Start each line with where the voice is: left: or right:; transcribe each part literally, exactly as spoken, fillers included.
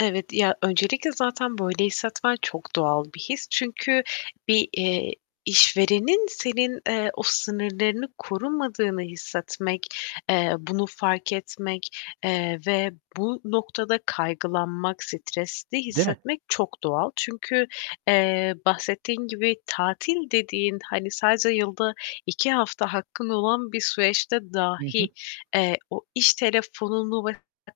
left: Evet ya, öncelikle zaten böyle hissetmen çok doğal bir his. Çünkü bir, eee, işverenin senin, eee, o sınırlarını korumadığını hissetmek, eee, bunu fark etmek, eee, ve bu noktada kaygılanmak, stresli
right: Değil mi?
left: hissetmek çok doğal. Çünkü, eee, bahsettiğin gibi, tatil dediğin hani sadece yılda iki hafta hakkın olan bir süreçte
right: Hı hı.
left: dahi, eee, o iş telefonunu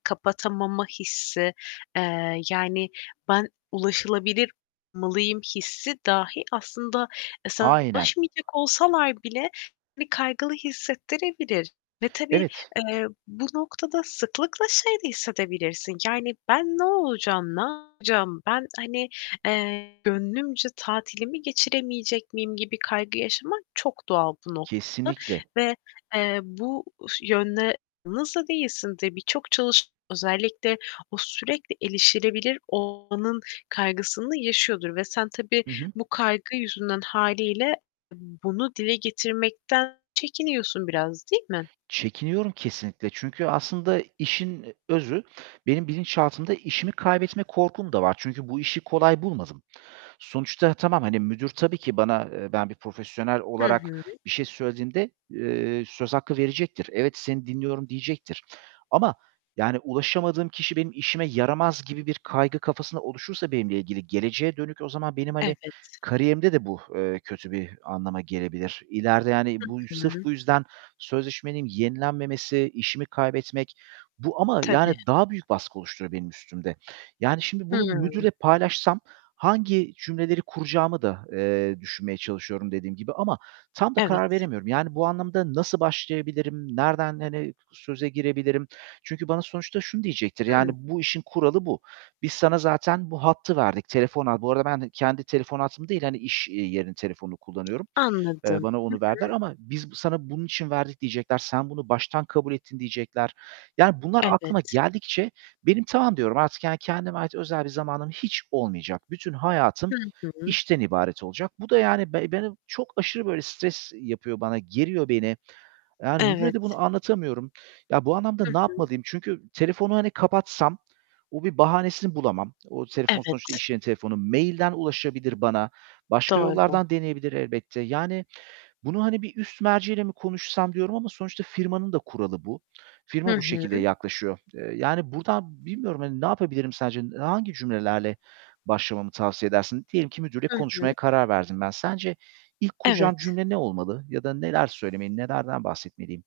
left: kapatamama hissi, eee, yani "Ben ulaşılabilir olmalıyım" hissi dahi aslında, eee, sana
right: Aynen.
left: ulaşmayacak olsalar bile seni kaygılı hissettirebilir ve tabii,
right: Evet.
left: eee, bu noktada sıklıkla şeyi de hissedebilirsin; yani "Ben ne olacağım, ne yapacağım? Ben, hani, eee, gönlümce tatilimi geçiremeyecek miyim?" gibi kaygı yaşamak çok doğal bu noktada
right: Kesinlikle.
left: ve, eee, bu ş yönle [unintelligible] değilsin [unintelligible] çok çalışan, özellikle o sürekli erişilebilir olmanın kaygısını yaşıyordur ve sen tabii
right: Hı hı.
left: bu kaygı yüzünden hâliyle bunu dile getirmekten çekiniyorsun biraz, değil mi?
right: Çekiniyorum kesinlikle. Çünkü aslında işin özü benim bilinçaltımda işimi kaybetme korkum da var. Çünkü bu işi kolay bulmadım. Sonuçta tamam, hani, müdür tabii ki bana, eee, ben bir profesyonel
left: Hı
right: olarak
left: hı.
right: bir şey söylediğimde, eee, söz hakkı verecektir. "Evet, seni dinliyorum." diyecektir. Ama, yani "Ulaşamadığım kişi benim işime yaramaz." gibi bir kaygı kafasında oluşursa benimle ilgili geleceğe dönük, o zaman benim hani
left: Evet.
right: kariyerimde de bu, eee, kötü bir anlama gelebilir. İleride, yani, bu,
left: Hı
right: sırf
left: hı.
right: bu yüzden sözleşmenin yenilenmemesi, işimi kaybetmek. Bu ama
left: Tabii.
right: yani daha büyük baskı oluşturuyor benim üstümde. Yani şimdi bunu
left: Hıı.
right: müdürle paylaşsam hangi cümleleri kuracağımı da, eee, düşünmeye çalışıyorum, dediğim gibi ama tam da karar
left: Evet.
right: veremiyorum. Yani bu anlamda nasıl başlayabilirim? Nereden, hani, söze girebilirim? Çünkü bana sonuçta şunu diyecektir yani
left: Hı.
right: "Bu işin kuralı bu. Biz sana zaten bu hattı verdik. Telefon al" Bu arada ben kendi telefon hattımı değil, hani, iş, eee, yerinin telefonunu kullanıyorum. Eee,
left: Anladım.
right: bana onu
left: Hı
right: verdiler
left: hı.
right: ama "Biz sana bunun için verdik." diyecekler. "Sen bunu baştan kabul ettin." diyecekler. Yani bunlar
left: Evet.
right: aklıma geldikçe benim "Tamam." diyorum. "artık" yani, "kendime ait özel bir zamanım hiç olmayacak. Bütün hayatım
left: Hı hı.
right: işten ibaret olacak." Bu da yani be beni çok aşırı böyle stres yapıyor bana, geriyor beni. Yani müdüre de
left: Evet.
right: bunu anlatamıyorum. Ya, bu anlamda
left: Hı
right: ne
left: hı.
right: yapmalıyım? Çünkü telefonu, hani, kapatsam o bir bahanesini bulamam. O telefon
left: Evet.
right: sonuçta iş yerinin telefonu. Mail'den ulaşabilir bana, başka
left: Doğru.
right: yollardan deneyebilir elbette. Yani bunu hani bir üst merci ile mi konuşsam diyorum ama sonuçta firmanın da kuralı bu.
left: Hı
right: Firma bu
left: hı.
right: şekilde yaklaşıyor. Eee, yani buradan bilmiyorum hani ne yapabilirim sence? Hangi cümlelerle başlamamı tavsiye edersin? Diyelim ki, müdürle
left: Hı hı.
right: konuşmaya karar verdim ben. Sence ilk kuracağım
left: Evet.
right: cümle ne olmalı ya da neler söylemeli, nelerden bahsetmeliyim?